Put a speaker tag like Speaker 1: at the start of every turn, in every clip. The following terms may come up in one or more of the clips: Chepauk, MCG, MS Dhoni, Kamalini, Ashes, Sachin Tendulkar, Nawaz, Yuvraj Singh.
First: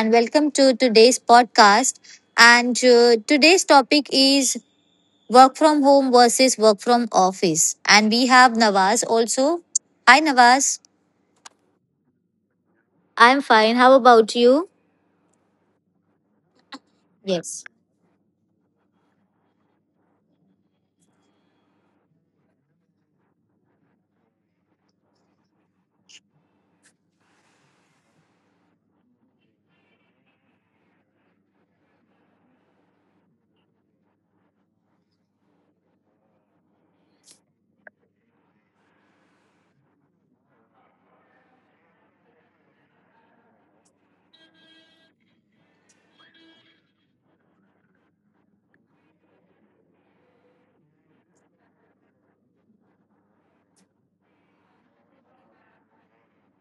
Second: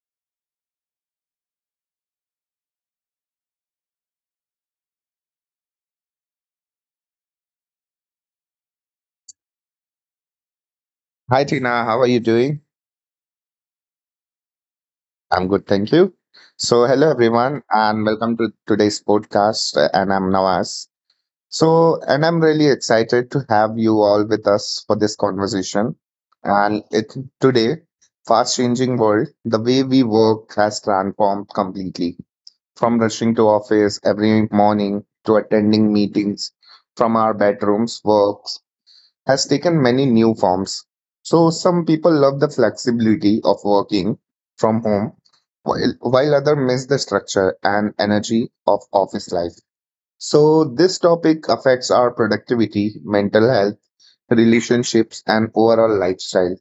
Speaker 1: and welcome to today's podcast. And today's topic is work from home versus work from office. And we have Nawaz also. Hi Nawaz.
Speaker 2: Hi Tina, how are you doing?
Speaker 1: I'm fine. How about you?
Speaker 2: I'm good, thank you. So, hello everyone,
Speaker 1: Yes.
Speaker 2: and welcome to today's podcast. And I'm Nawaz. So, and I'm really excited to have you all with us for this conversation. And it today, fast-changing world, the way we work has transformed completely. From rushing to office every morning to attending meetings from our bedrooms, work has taken many new forms. So some people love the flexibility of working from home, while others miss the structure and energy of office life. So this topic affects our productivity, mental health, relationships, and overall lifestyle.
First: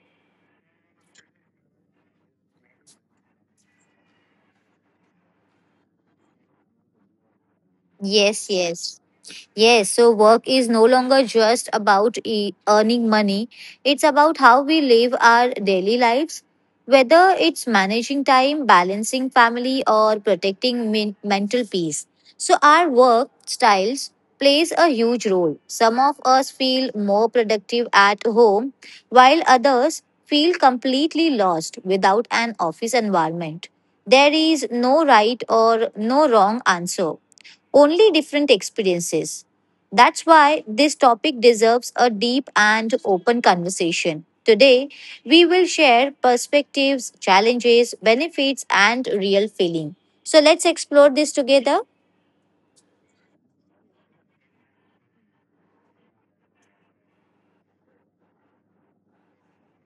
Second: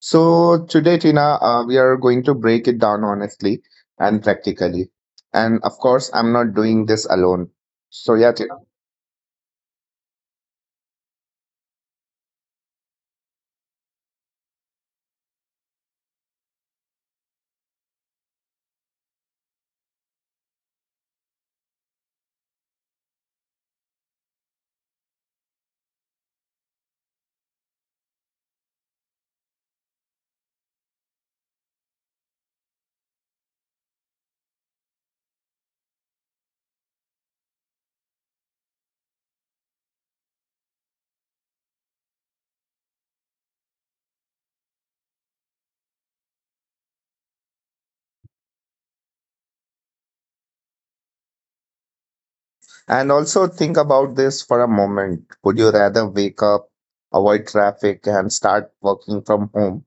Speaker 2: So today, Tina, we are going to break it down honestly and practically. And of course, I'm not doing this alone. So yeah,
Speaker 1: Yes, yes. Yes, so work is no longer just about earning money. It's about how we live our daily lives. Whether it's managing time, balancing family, or protecting mental peace. So, our work styles plays a huge role. Some of us feel more productive at home, while others feel completely lost without an office environment. There is no right or no wrong answer, only different experiences. That's why this topic deserves a deep and open conversation. Today, we will share perspectives, challenges, benefits, and real feeling. So let's explore this together.
Speaker 2: and also think about this for a moment. Would you rather wake up, avoid traffic, and start working from home,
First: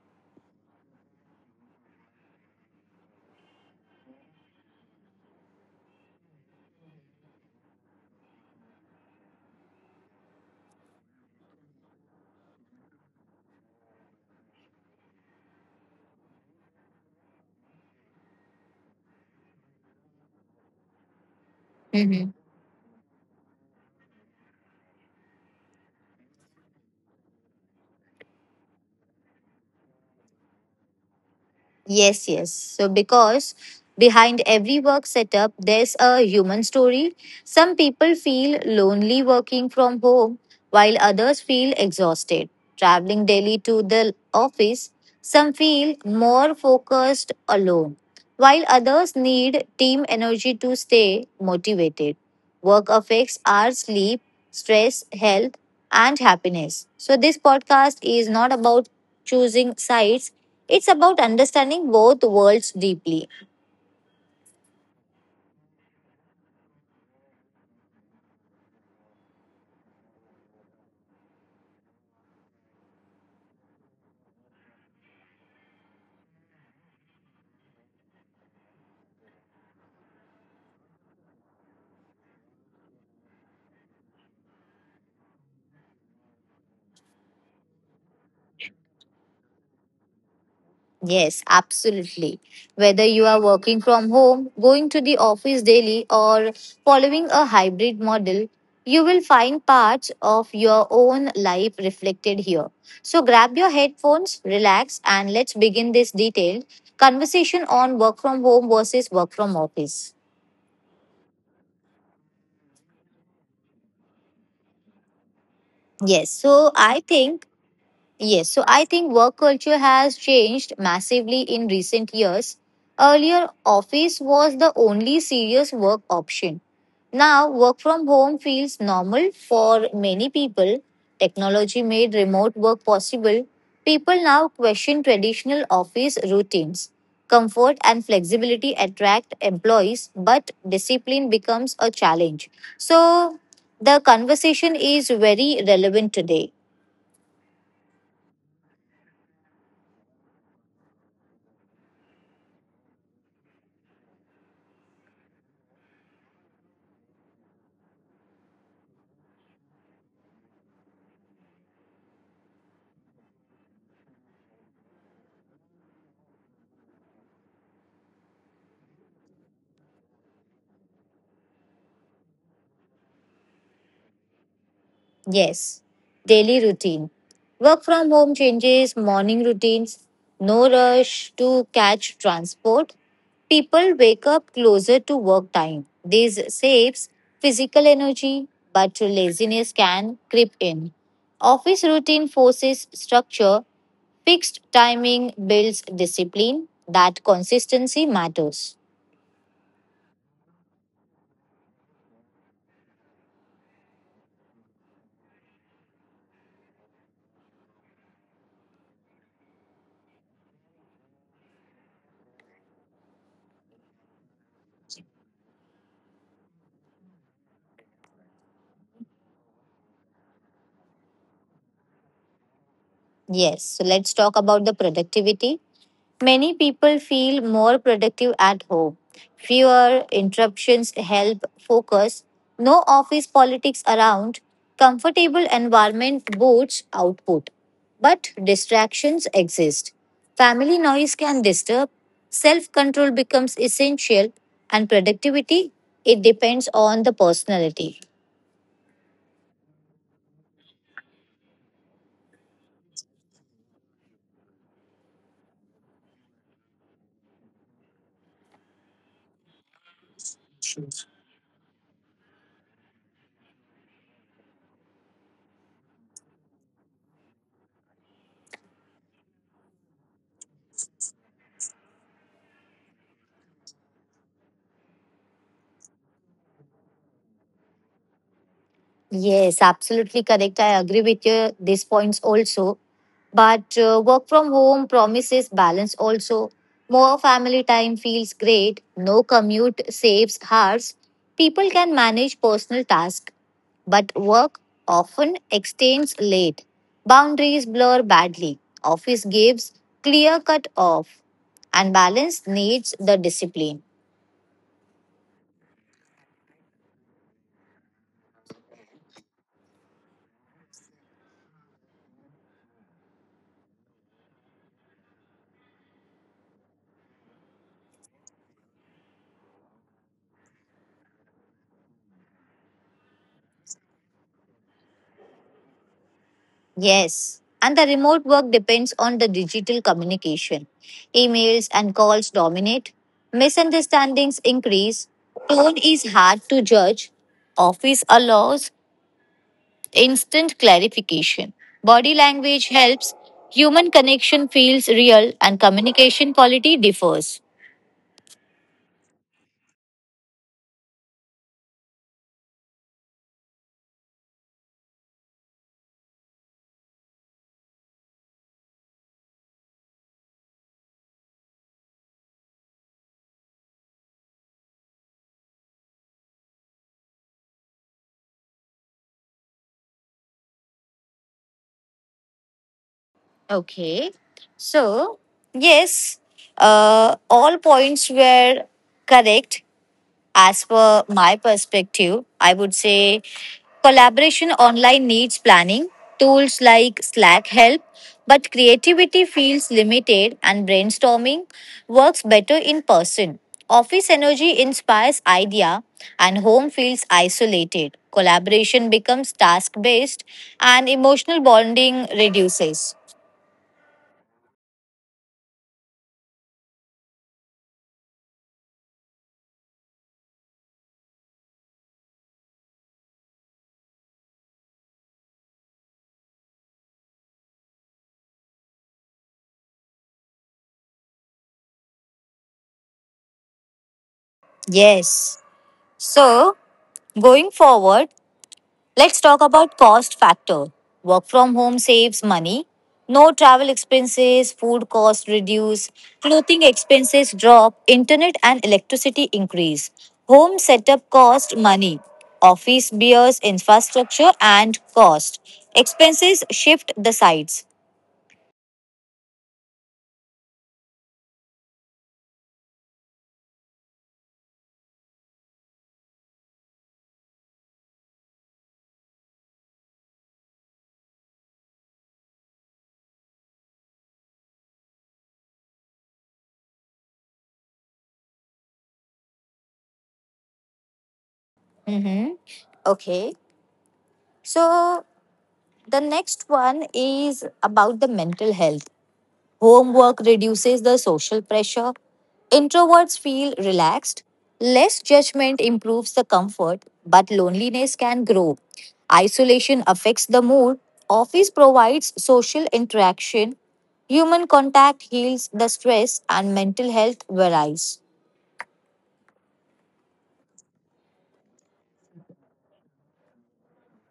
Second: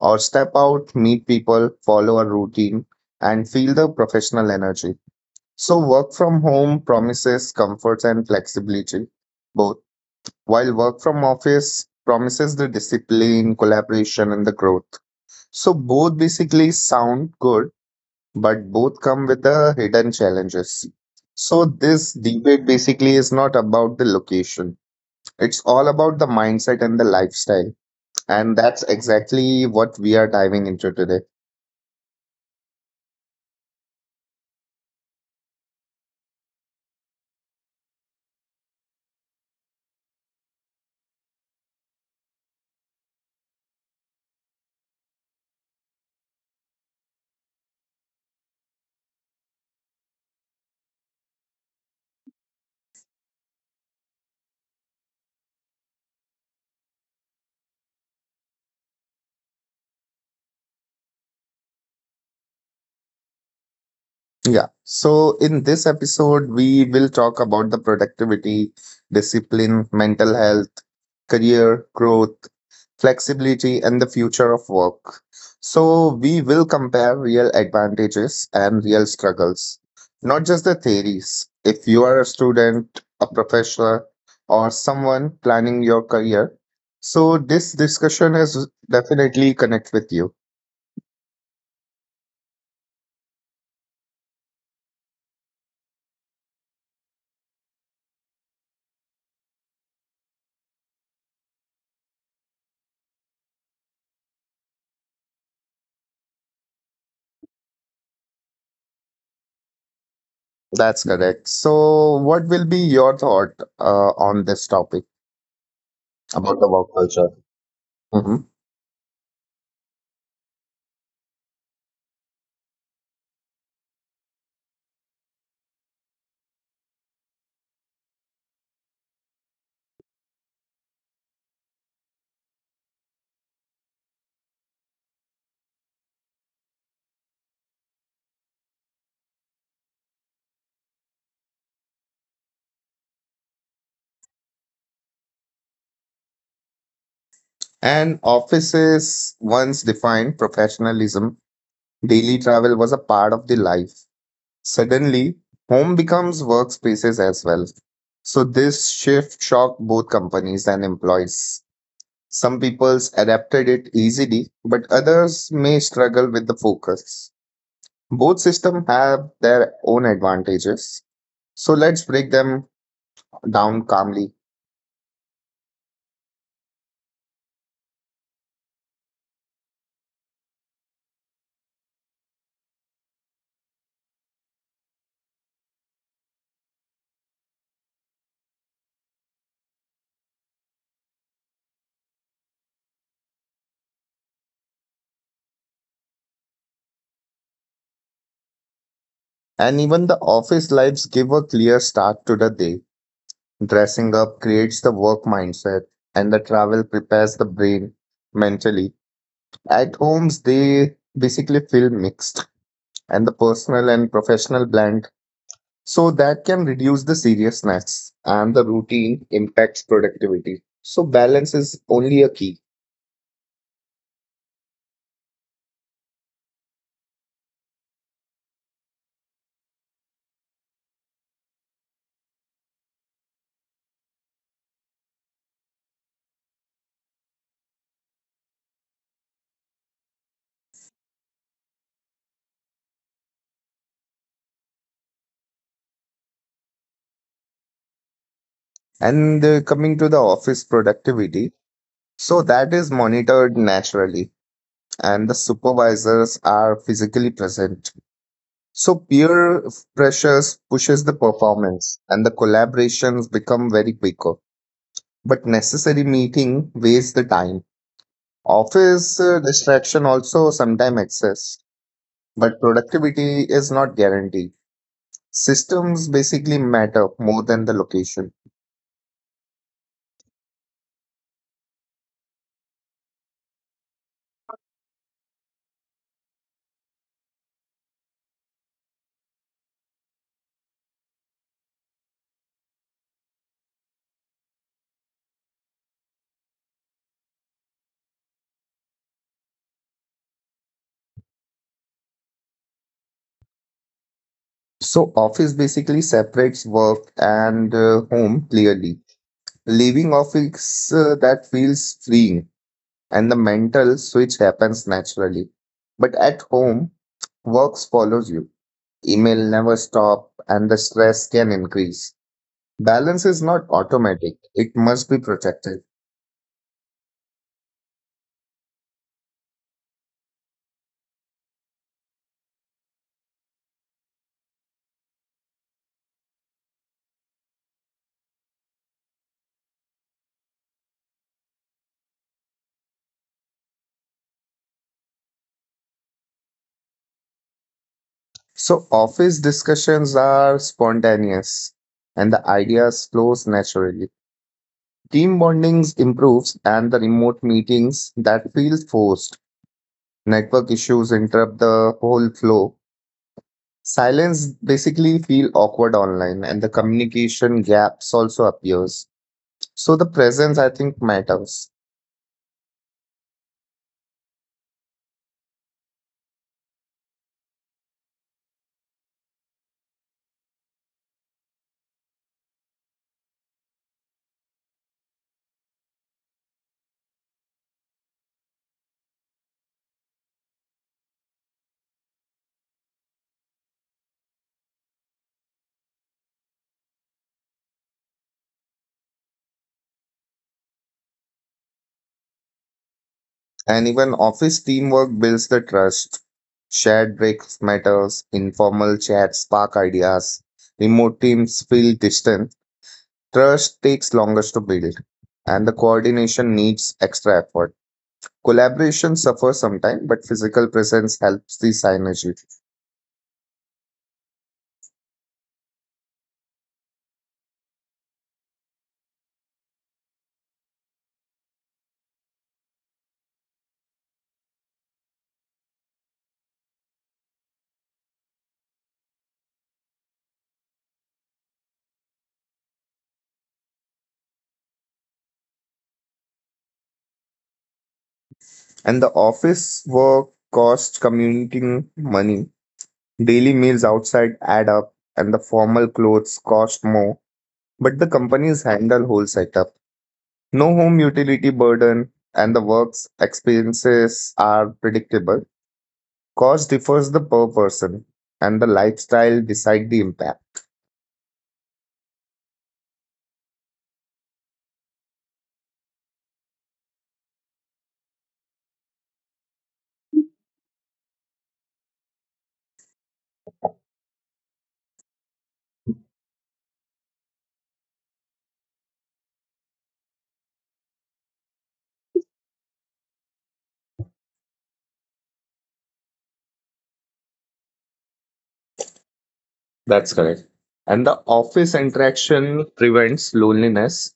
Speaker 2: or step out, meet people, follow a routine, and feel the professional energy? So, work from home promises comforts and flexibility, both, while work from office promises the discipline, collaboration, and the growth. So, both basically sound good, but both come with the hidden challenges. So this debate basically is not about the location. It's all about the mindset and the lifestyle. And that's exactly what we are diving into today.
Speaker 1: Yes, yes. So, because behind every work setup, there's a human story. Some people feel lonely working from home, while others feel exhausted traveling daily to the office. Some feel more focused alone, while others need team energy to stay motivated. Work affects our sleep, stress, health, and happiness. So, this podcast is not about choosing sides, it's about understanding both worlds deeply.
Speaker 2: Yeah. So in this episode, we will talk about the productivity, discipline, mental health, career growth, flexibility, and the future of work. So, we will compare real advantages and real struggles, not just the theories. If you are a student, a professor, or someone planning your career, so this discussion has definitely connect with you.
Speaker 1: Yes, absolutely. Whether you are working from home, going to the office daily, or following a hybrid model, you will find parts of your own life reflected here. So grab your headphones, relax, and let's begin this detailed conversation on work from home versus work from office.
Speaker 2: That's correct. So, what will be your thought on this topic
Speaker 1: Yes,
Speaker 2: about the
Speaker 1: so
Speaker 2: work
Speaker 1: I
Speaker 2: culture?
Speaker 1: think
Speaker 2: Mhm.
Speaker 1: Yes, so I think work culture has changed massively in recent years. Earlier, office was the only serious work option. Now, work from home feels normal for many people. Technology made remote work possible. People now question traditional office routines. Comfort and flexibility attract employees, but discipline becomes a challenge. So, the conversation is very relevant today.
Speaker 2: And offices once defined professionalism, daily travel was a part of the life. Suddenly, home becomes workspaces as well. So this shift shocked both companies and employees. Some people adapted it easily, but others may struggle with the focus. Both systems have their own advantages. So let's break them down calmly.
Speaker 1: Yes, daily routine. Work from home changes morning routines, no rush to catch transport. People wake up closer to work time. This saves physical energy, but laziness can creep in. Office routine forces structure, fixed timing builds discipline, that consistency matters.
Speaker 2: And even the office lives give a clear start to the day. Dressing up creates the work mindset and the travel prepares the brain mentally. At homes, they basically feel mixed and the personal and professional blend. So that can reduce the seriousness and the routine impacts productivity. So balance is only a key.
Speaker 1: Yes, so let's talk about the productivity. Many people feel more productive at home. Fewer interruptions help focus. No office politics around. Comfortable environment boosts output. But distractions exist. Family noise can disturb. Self control becomes essential. And productivity, it depends on the personality.
Speaker 2: And Coming to the office productivity, so that is monitored naturally and the supervisors are physically present. So peer pressures pushes the performance and the collaborations become very quicker. But necessary meeting wastes the time. Office distraction also sometimes exists, but productivity is not guaranteed. Systems basically matter more than the location.
Speaker 1: Yes, absolutely correct. I agree with your these points also. But work from home promises balance also. More family time feels great, no commute saves hours. People can manage personal tasks, but work often extends late. Boundaries blur badly. Office gives clear cut off, and balance needs the discipline.
Speaker 2: So office basically separates work and home clearly. Leaving office that feels freeing and the mental switch happens naturally. But at home, works follows you. Email never stop and the stress can increase. Balance is not automatic. It must be protected.
Speaker 1: Yes, and the remote work depends on the digital communication. Emails and calls dominate, misunderstandings increase, tone is hard to judge, office allows instant clarification. Body language helps, human connection feels real, and communication quality differs.
Speaker 2: So, office discussions are spontaneous and the ideas flows naturally. Team bondings improves and the remote meetings that feel forced. Network issues interrupt the whole flow. Silence basically feel awkward online and the communication gaps also appears. So the presence I think matters.
Speaker 1: Okay, so yes, all points were correct. As per my perspective, I would say collaboration online needs planning. Tools like Slack help, but creativity feels limited and brainstorming works better in person. Office energy inspires idea and home feels isolated. Collaboration becomes task based and emotional bonding reduces.
Speaker 2: And even office teamwork builds the trust. Shared breaks matters, informal chats spark ideas. Remote teams feel distant. Trust takes longest to build, and the coordination needs extra effort. Collaboration suffers sometimes, but physical presence helps the synergy.
Speaker 1: Yes. So, going forward, let's talk about cost factor. Work from home saves money. No travel expenses, food costs reduce, clothing expenses drop, internet and electricity increase. Home setup cost money. Office bears infrastructure and cost. Expenses shift the sides.
Speaker 2: And the office work costs commuting money. Daily meals outside add up, and the formal clothes cost more. But the companies handle whole setup. No home utility burden, and the work's expenses are predictable. Cost differs the per person, and the lifestyle decide the impact.
Speaker 1: Hmm, Okay. So the next one is about the mental health. Homework reduces the social pressure. Introverts feel relaxed. Less judgment improves the comfort, but loneliness can grow. Isolation affects the mood. Office provides social interaction. Human contact heals the stress and mental health varies.
Speaker 2: That's correct. And the office interaction prevents loneliness.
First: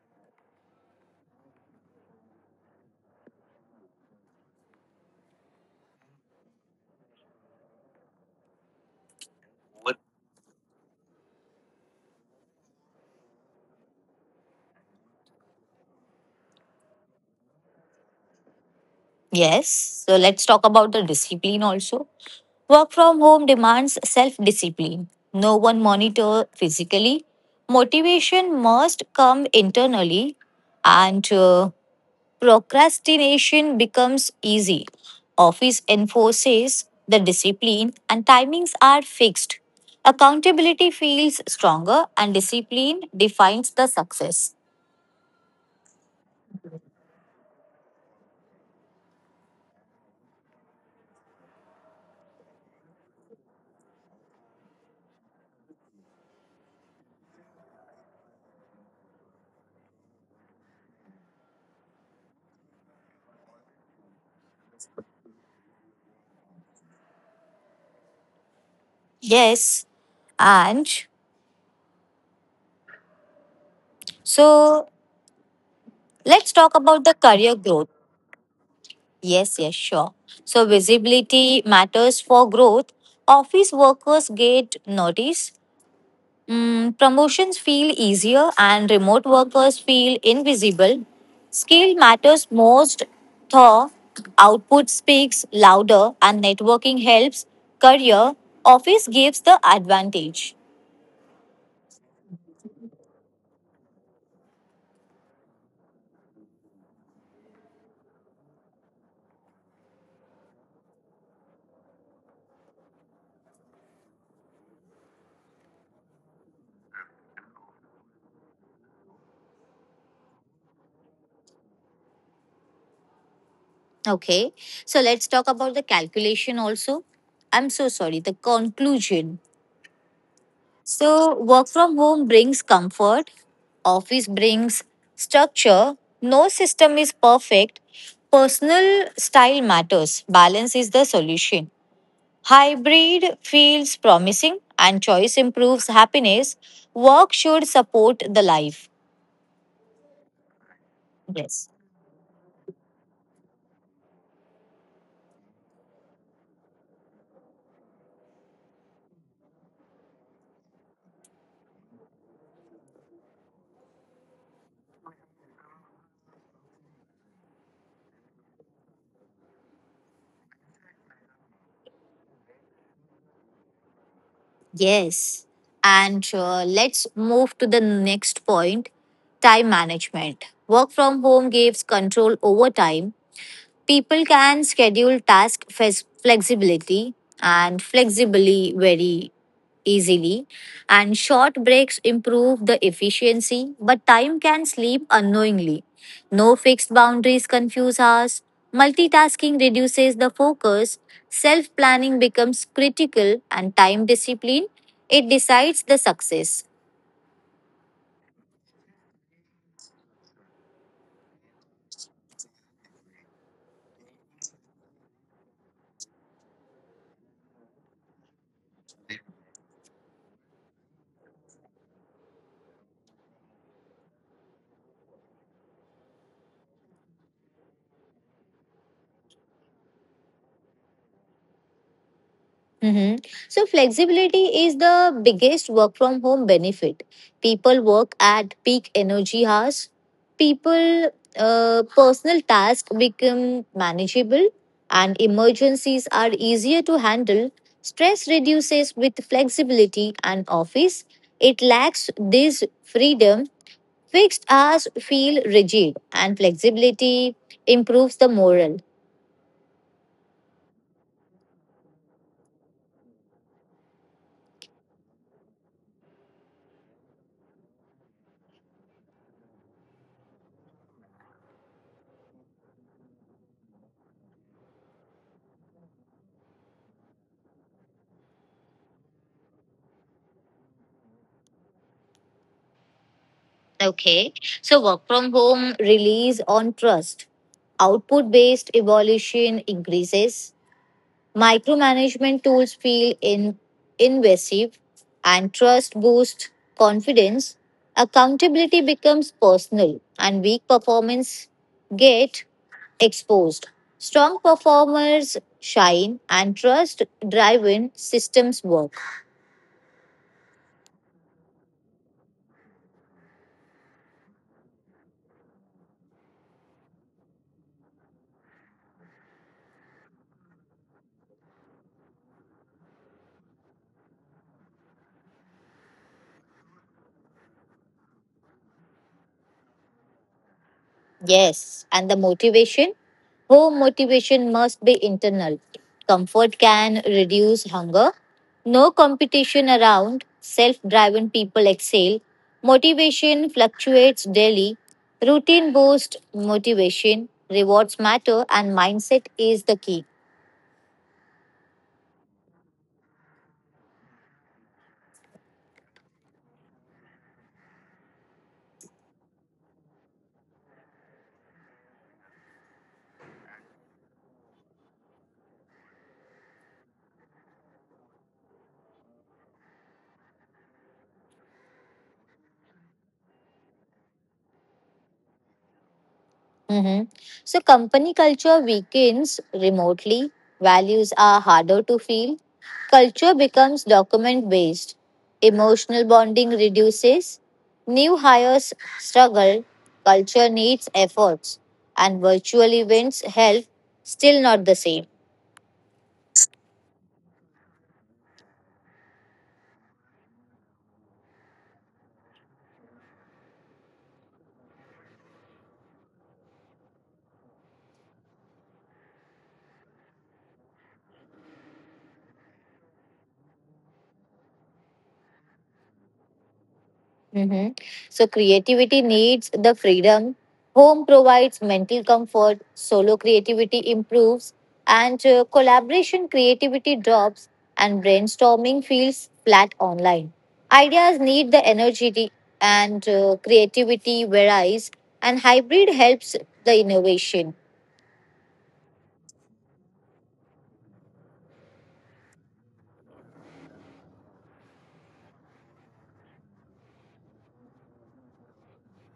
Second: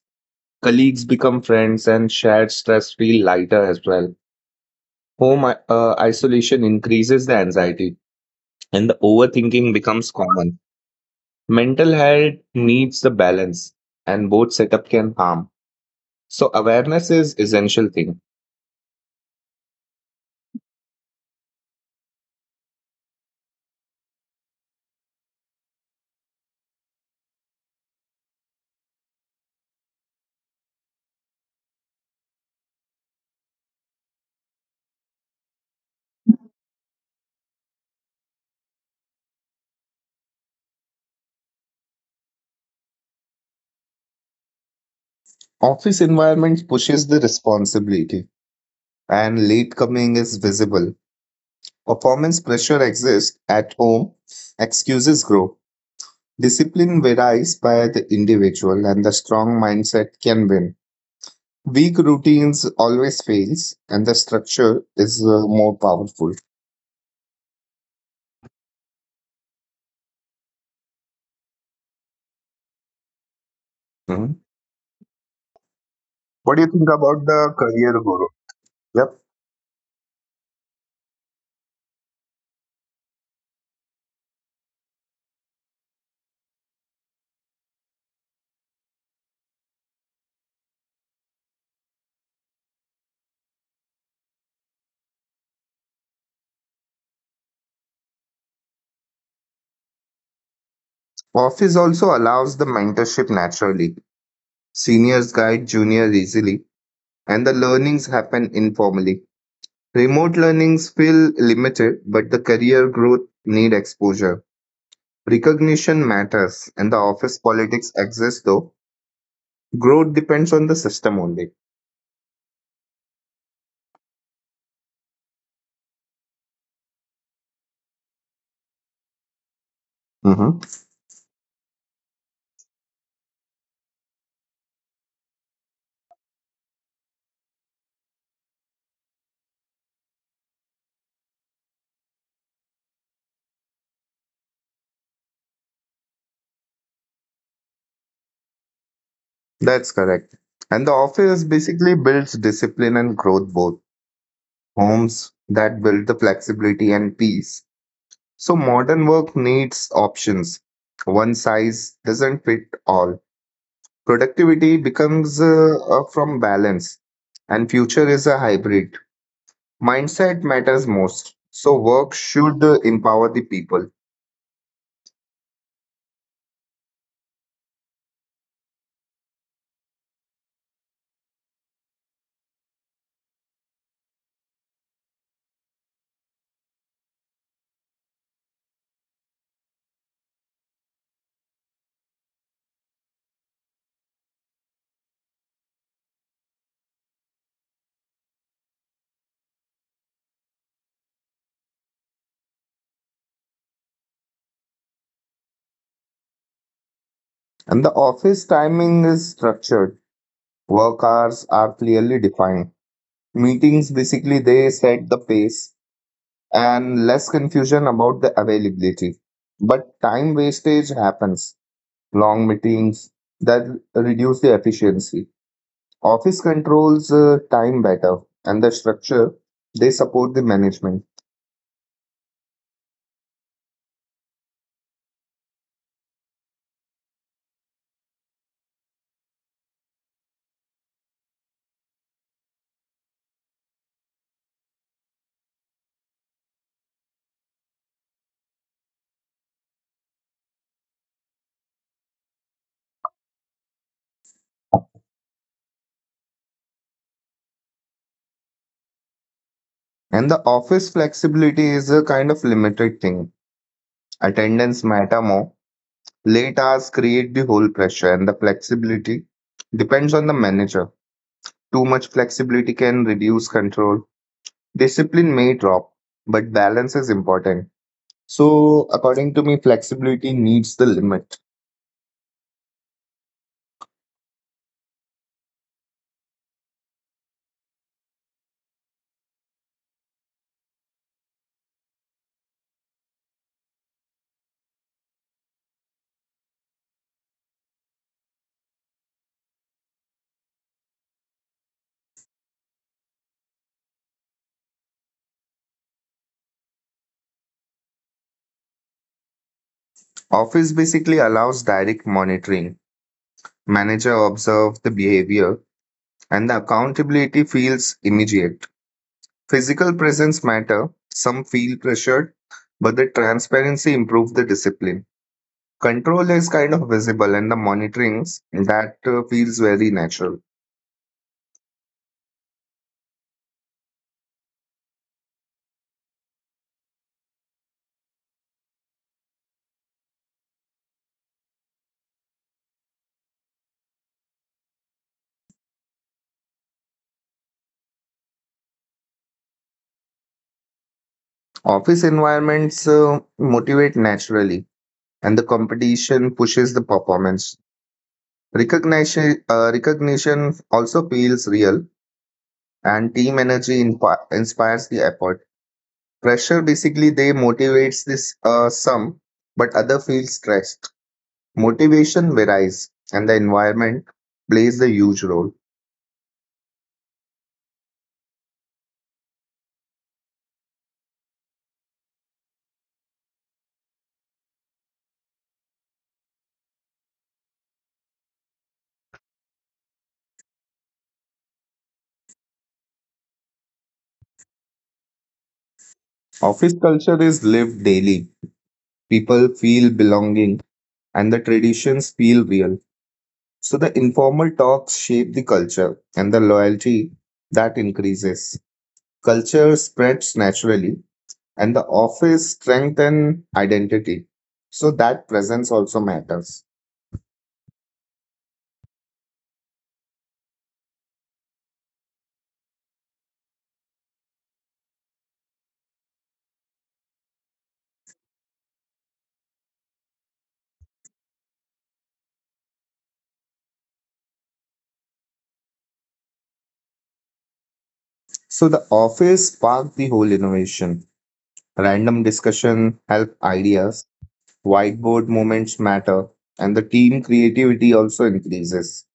Speaker 2: Colleagues become friends and shared stress feel lighter as well. Home isolation increases the anxiety and the overthinking becomes common. Mental health needs the balance and both setup can harm. So awareness is essential thing.
Speaker 1: Yes, so let's talk about the discipline also. Work from home demands self discipline. No one monitor physically. Motivation must come internally, and procrastination becomes easy. Office enforces the discipline, and timings are fixed. Accountability feels stronger, and discipline defines the success.
Speaker 2: Office environment pushes the responsibility and late coming is visible. Performance pressure exists at home. Excuses grow. Discipline varies by the individual and the strong mindset can win. Weak routines always fails and the structure is more powerful.
Speaker 1: Yes, and
Speaker 2: Mhm.
Speaker 1: so let's
Speaker 2: What do you
Speaker 1: talk
Speaker 2: think
Speaker 1: about the
Speaker 2: about the
Speaker 1: career growth.
Speaker 2: career guru? Yep.
Speaker 1: Yes, yes, sure. So visibility matters for growth. Office workers get notice. Promotions feel easier and remote workers feel invisible. Skill matters most though output speaks louder and networking helps career. Office gives the advantage.
Speaker 2: Office also allows the mentorship naturally. Seniors guide juniors easily, and the learnings happen informally. Remote learnings feel limited, but the career growth need exposure. Recognition matters, and the office politics exists though. Growth depends on the system only.
Speaker 1: Okay. So let's talk about the calculation also. I'm so sorry, the conclusion.
Speaker 2: Mm-hmm.
Speaker 1: So, work from home brings comfort, office brings structure, no system is perfect, personal style matters, balance is the solution. Hybrid feels promising and choice improves happiness. Work should support the life.
Speaker 2: That's correct. And the office
Speaker 1: Yes.
Speaker 2: basically builds discipline and growth both. Homes that build the flexibility and peace. So modern work needs options. One size doesn't fit all. Productivity becomes from balance and future is a hybrid. Mindset matters most. So work should empower the people.
Speaker 1: Yes. And Let's move to the next point, time management. Work from home gives control over time. People can schedule task flexibility and flexibly very easily, and short breaks improve the efficiency, but time can sleep unknowingly, no fixed boundaries confuse us, multitasking reduces the focus, self planning becomes critical, and time discipline, it decides the success.
Speaker 2: And the office timing is structured. Work hours are clearly defined. Meetings basically they set the pace and less confusion about the availability. But time wastage happens. Long meetings that reduce the efficiency. Office controls time better and the structure they support the management.
Speaker 1: hmm So, flexibility is the biggest work from home benefit. People work at peak energy hours. People, Personal tasks become manageable and emergencies are easier to handle. Stress reduces with flexibility and office. It lacks this freedom. Fixed hours feel rigid and flexibility improves the morale.
Speaker 2: And the office flexibility is a kind of limited thing. Attendance matter more. Late hours create the whole pressure and the flexibility depends on the manager. Too much flexibility can reduce control. Discipline may drop, but balance is important. So, according to me, flexibility needs the limit.
Speaker 1: Okay. So work from home relies on trust. Output based evolution increases. Micromanagement tools feel in invasive, and trust boosts confidence. Accountability becomes personal and weak performance get exposed. Strong performers shine and trust driven systems work.
Speaker 2: Office basically allows direct monitoring. Manager observe the behavior and the accountability feels immediate. Physical presence matter. Some feel pressured, but the transparency improve the discipline. Control is kind of visible and the monitorings that feels very natural.
Speaker 1: Yes. And the motivation? Home motivation must be internal. Comfort can reduce hunger. No competition around. Self driven people excel. Motivation fluctuates daily. Routine boosts motivation. Rewards matter, and mindset is the key.
Speaker 2: Office environments motivate naturally and the competition pushes the performance. Recognition also feels real, and team energy inspires the effort. Pressure basically they motivates this some, but other feel stressed. Motivation varies, and the environment plays the huge role.
Speaker 1: hmm So, company culture weakens remotely, values are harder to feel, culture becomes document based, emotional bonding reduces, new hires struggle, culture needs efforts, and virtual events help, still not the same.
Speaker 2: Office culture is lived daily. People feel belonging, and the traditions feel real. So the informal talks shape the culture, and the loyalty that increases. Culture spreads naturally and the office strengthens identity, so that presence also matters.
Speaker 1: hmm So creativity needs the freedom. Home provides mental comfort. Solo creativity improves, and collaboration creativity drops, and brainstorming feels flat online. Ideas need the energy and creativity varies, and hybrid helps the innovation.
Speaker 2: So the office sparked the whole innovation. Random discussion help ideas. Whiteboard moments matter and the team creativity also increases.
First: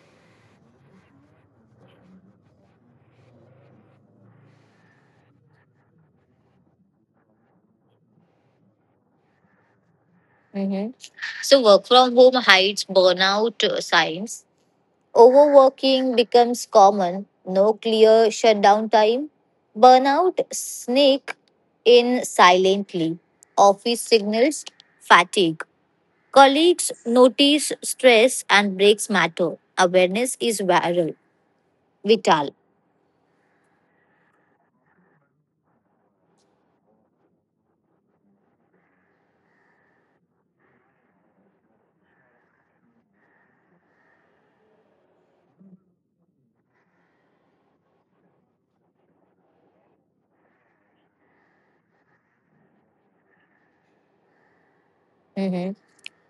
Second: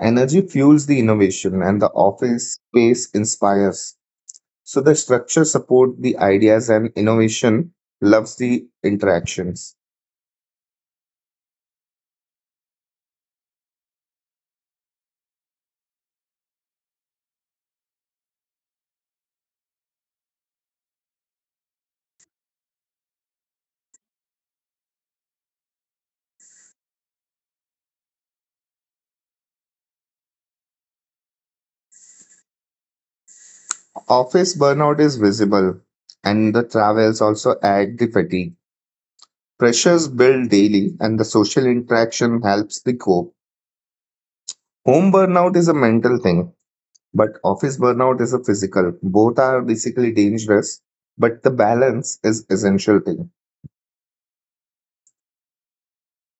Speaker 2: Energy fuels the innovation and the office space inspires. So the structure support the ideas and innovation loves the interactions.
Speaker 1: hmm So work from home hides burnout signs. Overworking becomes common, no clear shutdown time. Burnout sneak in silently. Office signals fatigue. Colleagues notice stress and breaks matter. Awareness is viral, vital.
Speaker 2: Office burnout is visible, and the travels also add the fatigue. Pressures build daily, and the social interaction helps the cope. Home burnout is a mental thing, but office burnout is a physical. Both are basically dangerous, but the balance is essential thing.
Speaker 1: Mhm.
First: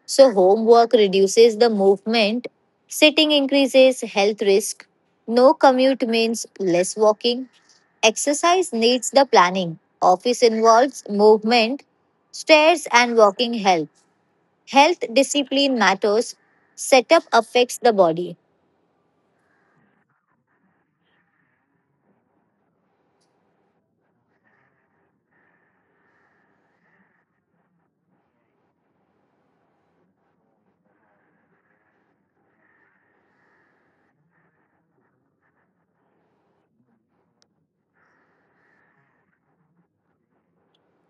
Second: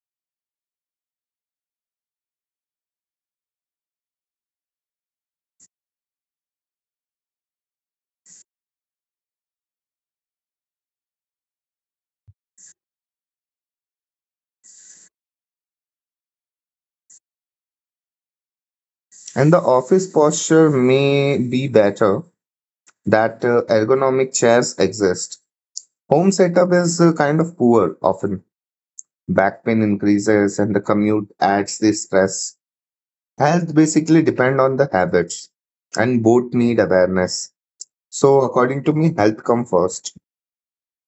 Speaker 1: So homework reduces the movement. Sitting increases health risk. No commute means less walking. Exercise needs the planning. Office involves movement, stairs, and walking help. Health discipline matters. Setup affects the body.
Speaker 2: And the office posture may be better, that ergonomic chairs exist. Home setup is kind of poor often. Back pain increases, and the commute adds the stress. Health basically depend on the habits and both need awareness. So according to me, health come first.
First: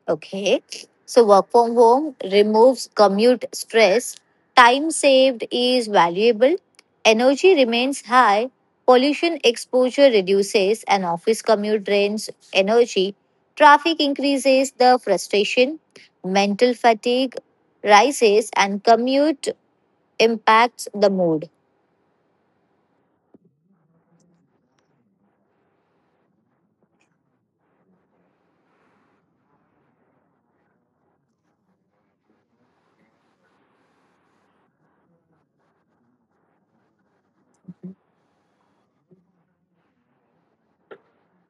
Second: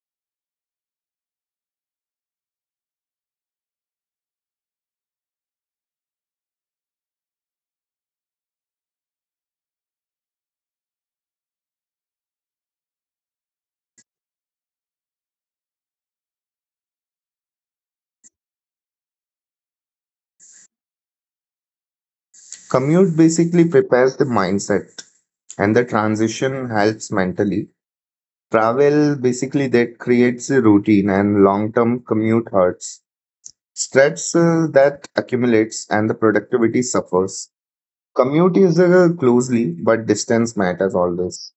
Speaker 1: Okay. So, work from home removes commute stress. Time saved is valuable. Energy remains high. Pollution exposure reduces, and office commute drains energy. Traffic increases the frustration. Mental fatigue rises and commute impacts the mood.
Speaker 2: Commute basically prepares the mindset and the transition helps mentally. Travel basically that creates a routine and long-term commute hurts. Stress that accumulates and the productivity suffers. Commute is closely, but distance matters always.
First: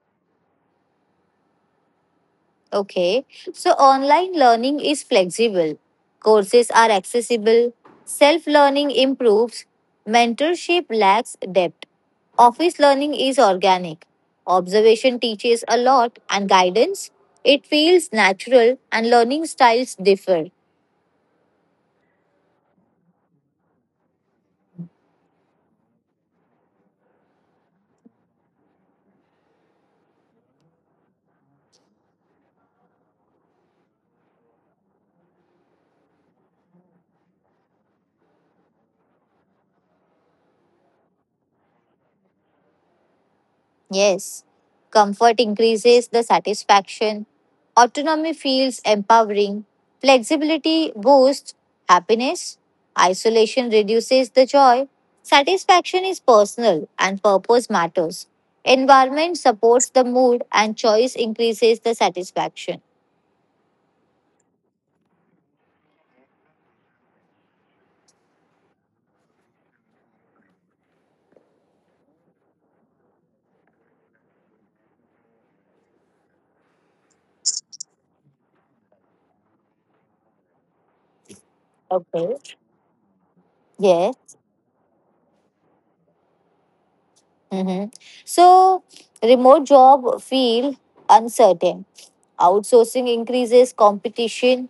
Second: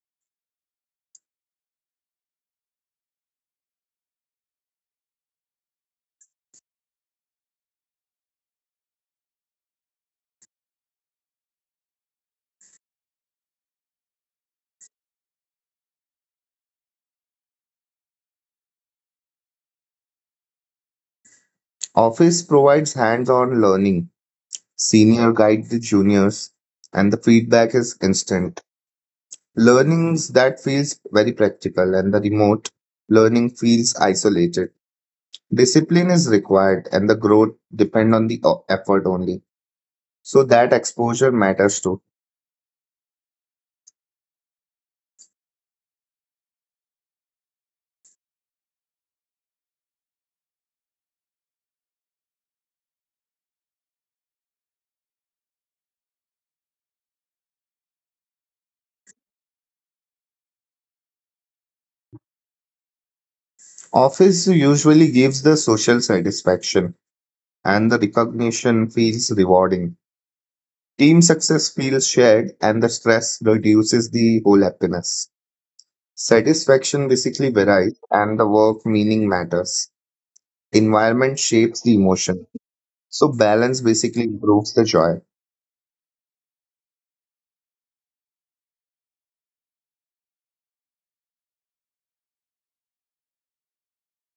Speaker 1: Okay, so online learning is flexible, courses are accessible, self learning improves, mentorship lacks depth. Office learning is organic. Observation teaches a lot and guidance. It feels natural and learning styles differ.
Speaker 2: Office provides hands-on learning. Senior guide the juniors, and the feedback is instant. Learnings that feels very practical, and the remote learning feels isolated. Discipline is required, and the growth depend on the effort only. So that exposure matters too.
Speaker 1: Yes, comfort increases the satisfaction. Autonomy feels empowering. Flexibility boosts happiness. Isolation reduces the joy. Satisfaction is personal and purpose matters. Environment supports the mood and choice increases the satisfaction.
Speaker 2: Office usually gives the social satisfaction, and the recognition feels rewarding. Team success feels shared, and the stress reduces the whole happiness. Satisfaction basically varies, and the work meaning matters. Environment shapes the
Speaker 1: Okay.
Speaker 2: emotion. So balance
Speaker 1: Yes.
Speaker 2: basically improves the joy.
Speaker 1: Mm-hmm. So, remote job feel uncertain. Outsourcing increases competition,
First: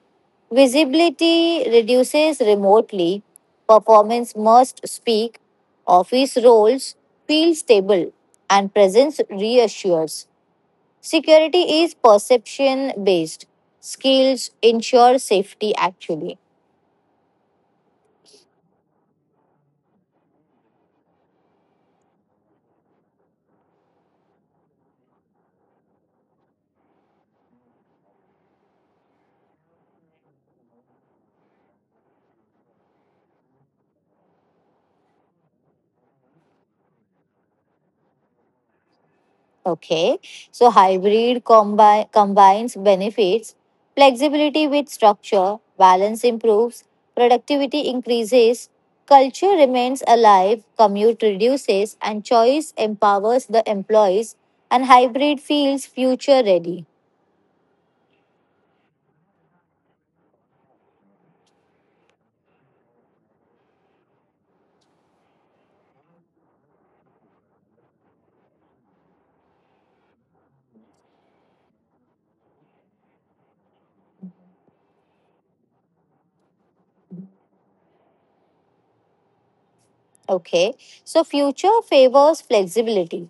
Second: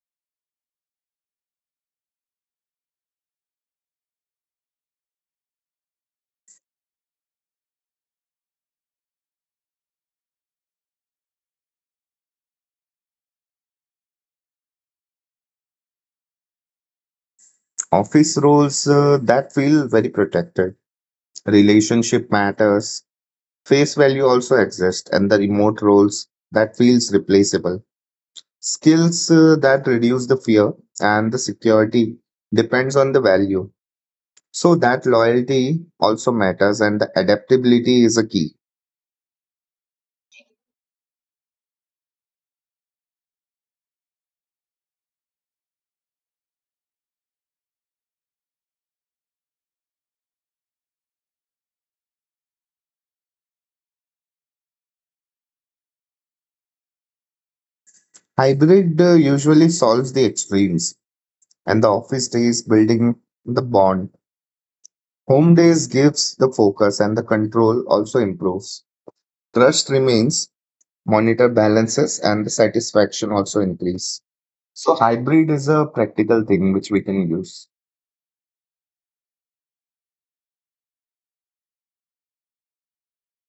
Speaker 1: visibility reduces remotely, performance must speak, office roles feel stable, and presence reassures. Security is perception based. Skills ensure safety actually.
Speaker 2: Office roles that feel very protected. Relationship matters. Face value also exists, and the remote roles that feels replaceable. Skills that reduce the fear and the security depends on the value. So that loyalty also matters, and the adaptability is a key.
Speaker 1: Okay, so hybrid combines benefits, flexibility with structure, balance improves, productivity increases, culture remains alive, commute reduces, and choice empowers the employees, and hybrid feels future ready.
Speaker 2: Hybrid usually solves the extremes, and the office days building the bond. Home days gives the focus and the control also improves. Trust remains, monitor balances, and the satisfaction also increase. So hybrid is a practical thing which we can use.
Speaker 1: Okay, so future favors flexibility,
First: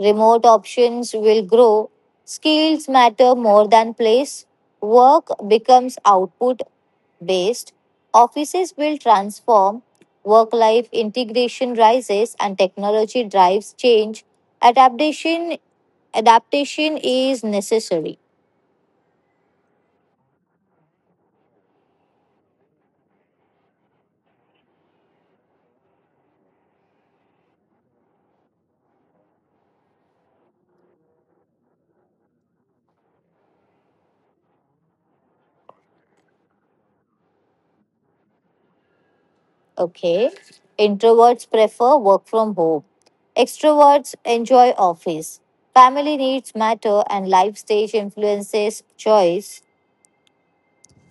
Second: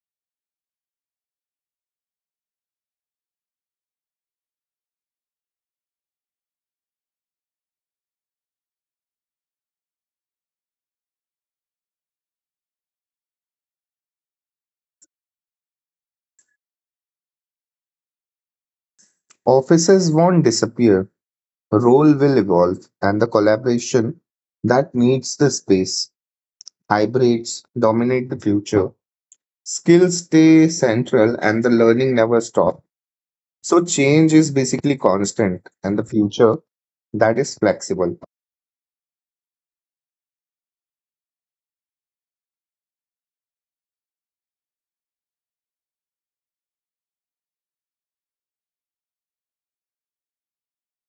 Speaker 1: remote options will grow. Skills matter more than place. Work becomes output based. Offices will transform. Work life integration rises and technology drives change. Adaptation Adaptation is necessary.
Speaker 2: Offices won't disappear, role will evolve, and the collaboration that needs the space. Hybrids dominate the future. Skills stay central and the learning never stop. So change is basically constant and the future that is flexible.
Speaker 1: Okay. Introverts prefer work from home. Extroverts enjoy office. Family needs matter and life stage influences choice,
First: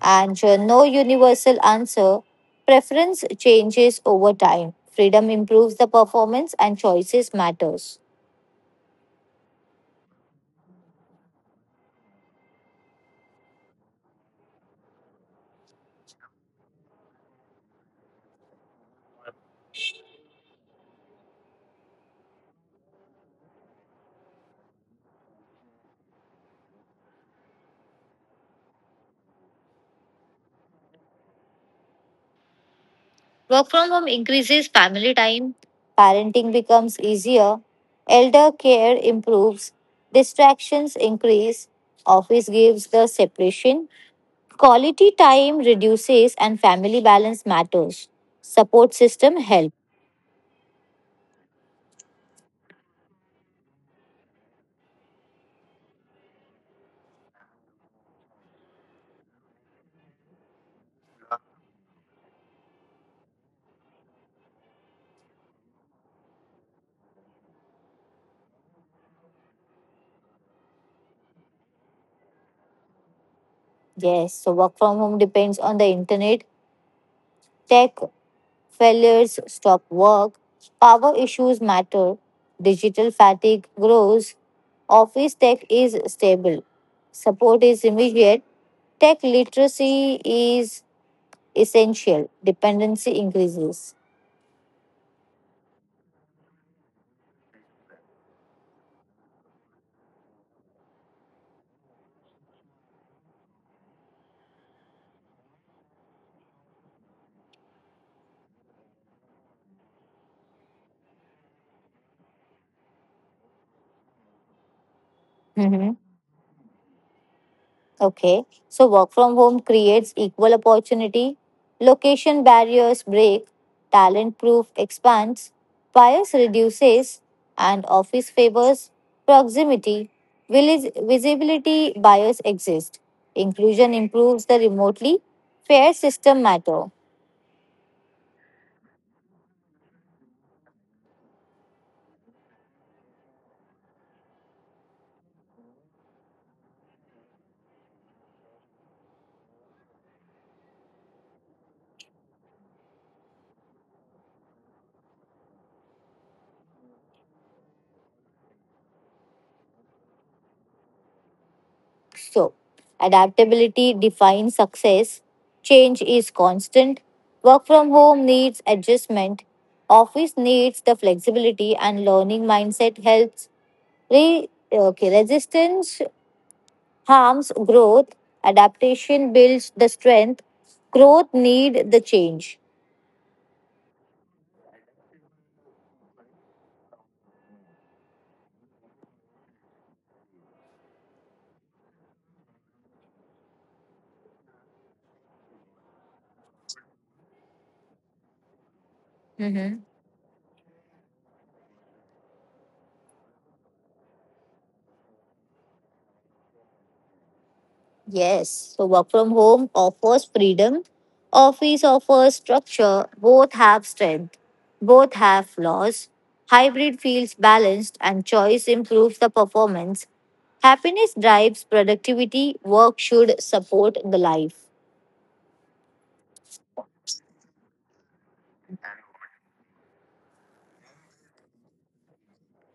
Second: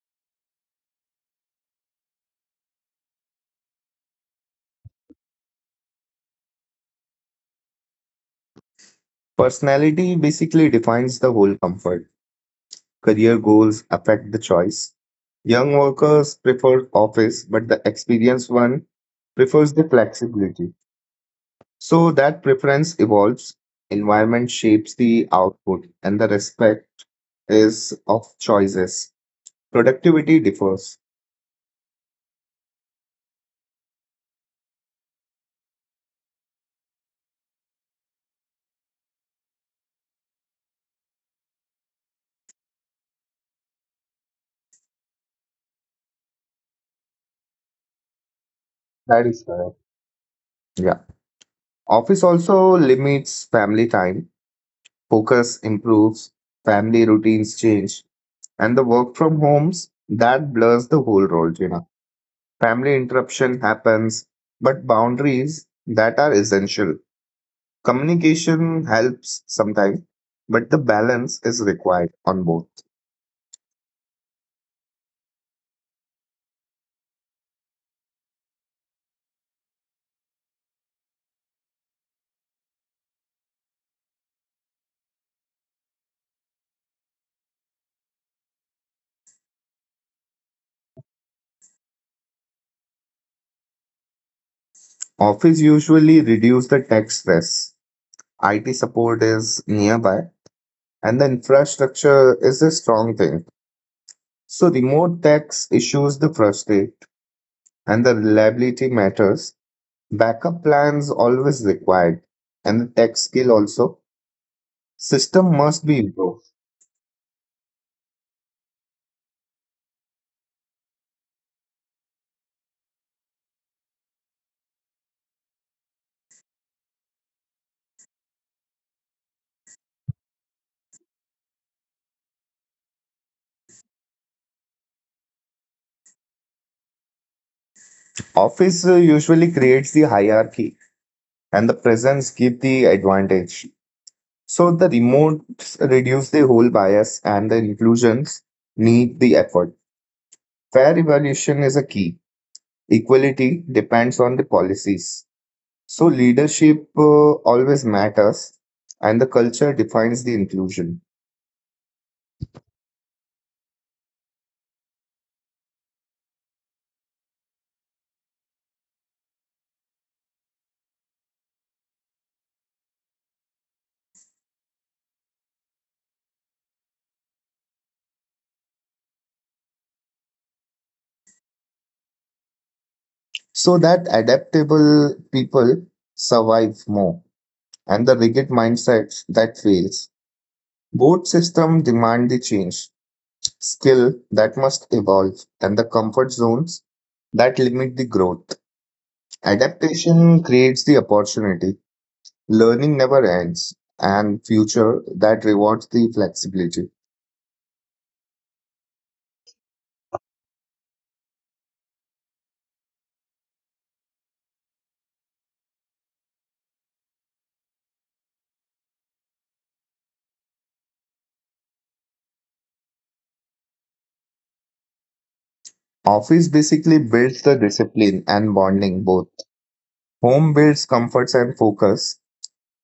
Speaker 1: and no universal answer. Preference changes over time. Freedom improves the performance and choices matters.
Speaker 2: Personality basically defines the whole comfort. Career goals affect the choice. Young workers prefer office, but the experienced one prefers the flexibility. So that preference evolves, environment shapes the output, and the respect is of choices. Productivity differs.
Speaker 1: Work from home increases family time. Parenting becomes easier. Elder care improves. Distractions increase. Office gives the separation. Quality time reduces and family balance matters. Support
Speaker 2: That
Speaker 1: system
Speaker 2: is correct.
Speaker 1: help.
Speaker 2: Yeah. Office also limits family time, focus improves, family routines change, and the work from homes that blurs the whole role gina. Family interruption happens, but boundaries that are essential. Communication helps sometimes, but the balance is required on both.
Speaker 1: Yes, so work from home depends on the internet, tech, failures stop work, power issues matter, digital fatigue grows, office tech is stable, support is immediate, tech literacy is essential, dependency increases.
Speaker 2: Office usually reduce the tech stress. It support is nearby and the infrastructure is a strong thing. So remote tech issues the frustrate and the reliability matters. Backup plans always required and the tech skill also. System must be improved.
Speaker 1: Okay, so work from home creates equal opportunity, location barriers break, talent proof expands, bias reduces, and office favors proximity. Visibility bias exists. Inclusion improves the remotely fair system matter.
Speaker 2: Office usually creates the hierarchy and the presence give the advantage. So the remote reduce the whole bias and the inclusions need the effort. Fair evaluation is a key. Equality depends on the policies. So leadership always matters and the culture defines the inclusion.
Speaker 1: So, adaptability defines success. Change is constant. Work from home needs adjustment. Office needs the flexibility, and learning mindset helps. Okay, resistance harms growth. Adaptation builds the strength. Growth need the change.
Speaker 2: So that adaptable people survive more and the rigid mindsets that fails. Both systems demand the change, skill that must evolve, and the comfort zones that limit the growth.
Speaker 1: Mhm.
Speaker 2: Adaptation creates the opportunity, learning never ends, and future that rewards the flexibility.
Speaker 1: Yes, so work from home offers freedom, office offers structure, both have strength, both have flaws. Hybrid feels balanced and choice improves the performance. Happiness drives productivity, work should support the life.
Speaker 2: Office basically builds the discipline and bonding both. Home builds comforts and focus.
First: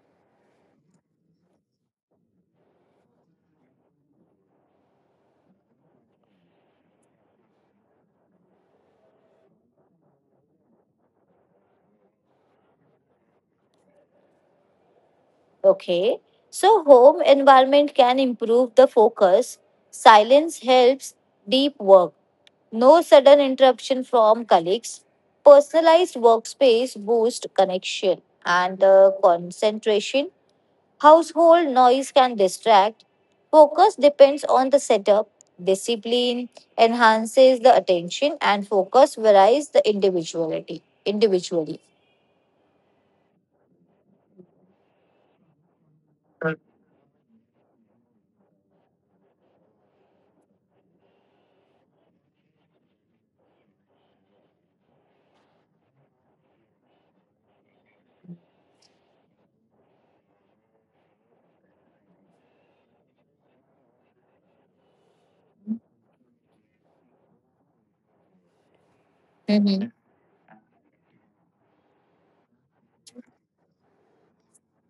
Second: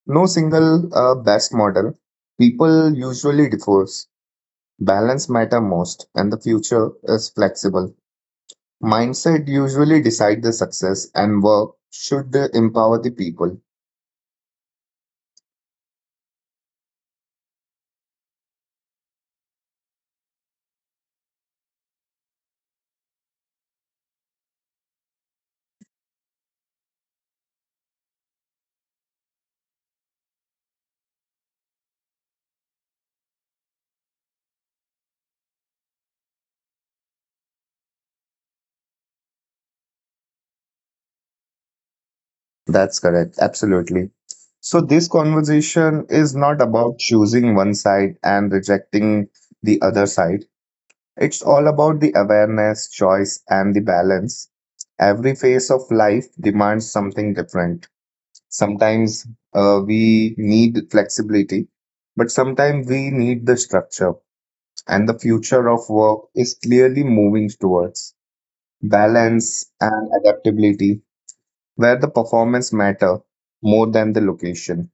Speaker 2: No single best model. People usually divorce. Balance matter most, and the future is flexible. Mindset usually decide the success and work should empower the people.
Speaker 1: Okay, so home environment can improve the focus, silence helps deep work. No sudden interruption from colleagues. Personalized workspace boost connection and concentration. Household noise can distract. Focus depends on the setup. Discipline enhances the attention and focus varies the individuality individually.
Speaker 2: That's correct. Absolutely. So this conversation is not about choosing one side and rejecting the other side. It's all about the awareness, choice, and the balance. Every phase of life demands something different. Sometimes we need flexibility, but sometimes we need the structure, and the future of work is clearly moving towards balance, and adaptability, where the performance matter more than the location.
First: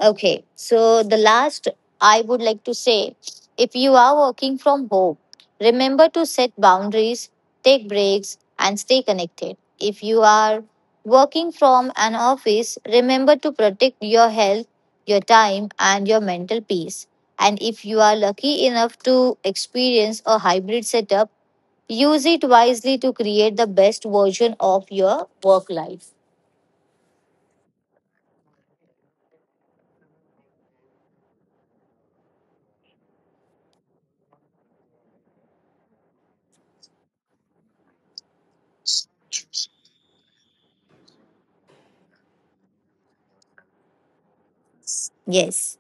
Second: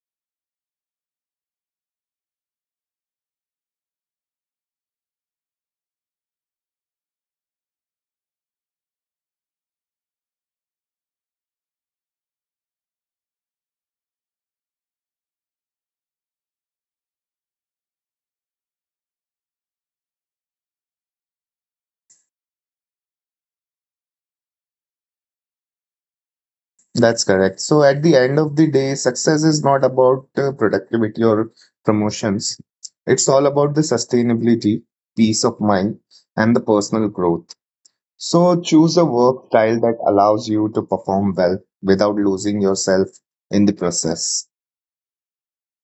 Speaker 1: Okay, so the last I would like to say, if you are working from home, remember to set boundaries, take breaks, and stay connected. If you are working from an office, remember to protect your health, your time, and your mental peace. And if you are lucky enough to experience a hybrid setup, use it wisely to create the best version of your work life.
Speaker 2: That's correct. So at the end of the day, success is not about productivity or promotions. It's all about the sustainability, peace of mind, and the personal growth. So choose a work style that allows you to perform well without losing yourself in the process.
Speaker 1: Yes.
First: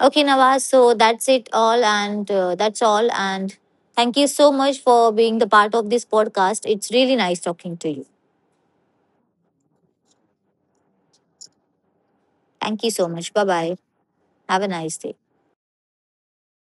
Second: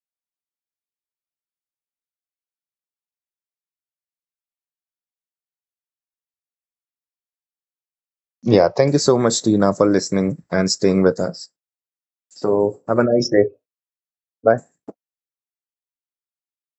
Speaker 1: Okay, Nawaz. So that's it all, and that's all. And thank you so much for being the part of this podcast. It's really nice talking to you.
Speaker 2: Yeah, thank you so much, Tina, for listening and staying with us. So
Speaker 1: Thank you
Speaker 2: have a
Speaker 1: so
Speaker 2: nice
Speaker 1: much.
Speaker 2: day.
Speaker 1: Bye bye. Have a
Speaker 2: Bye.
Speaker 1: nice day.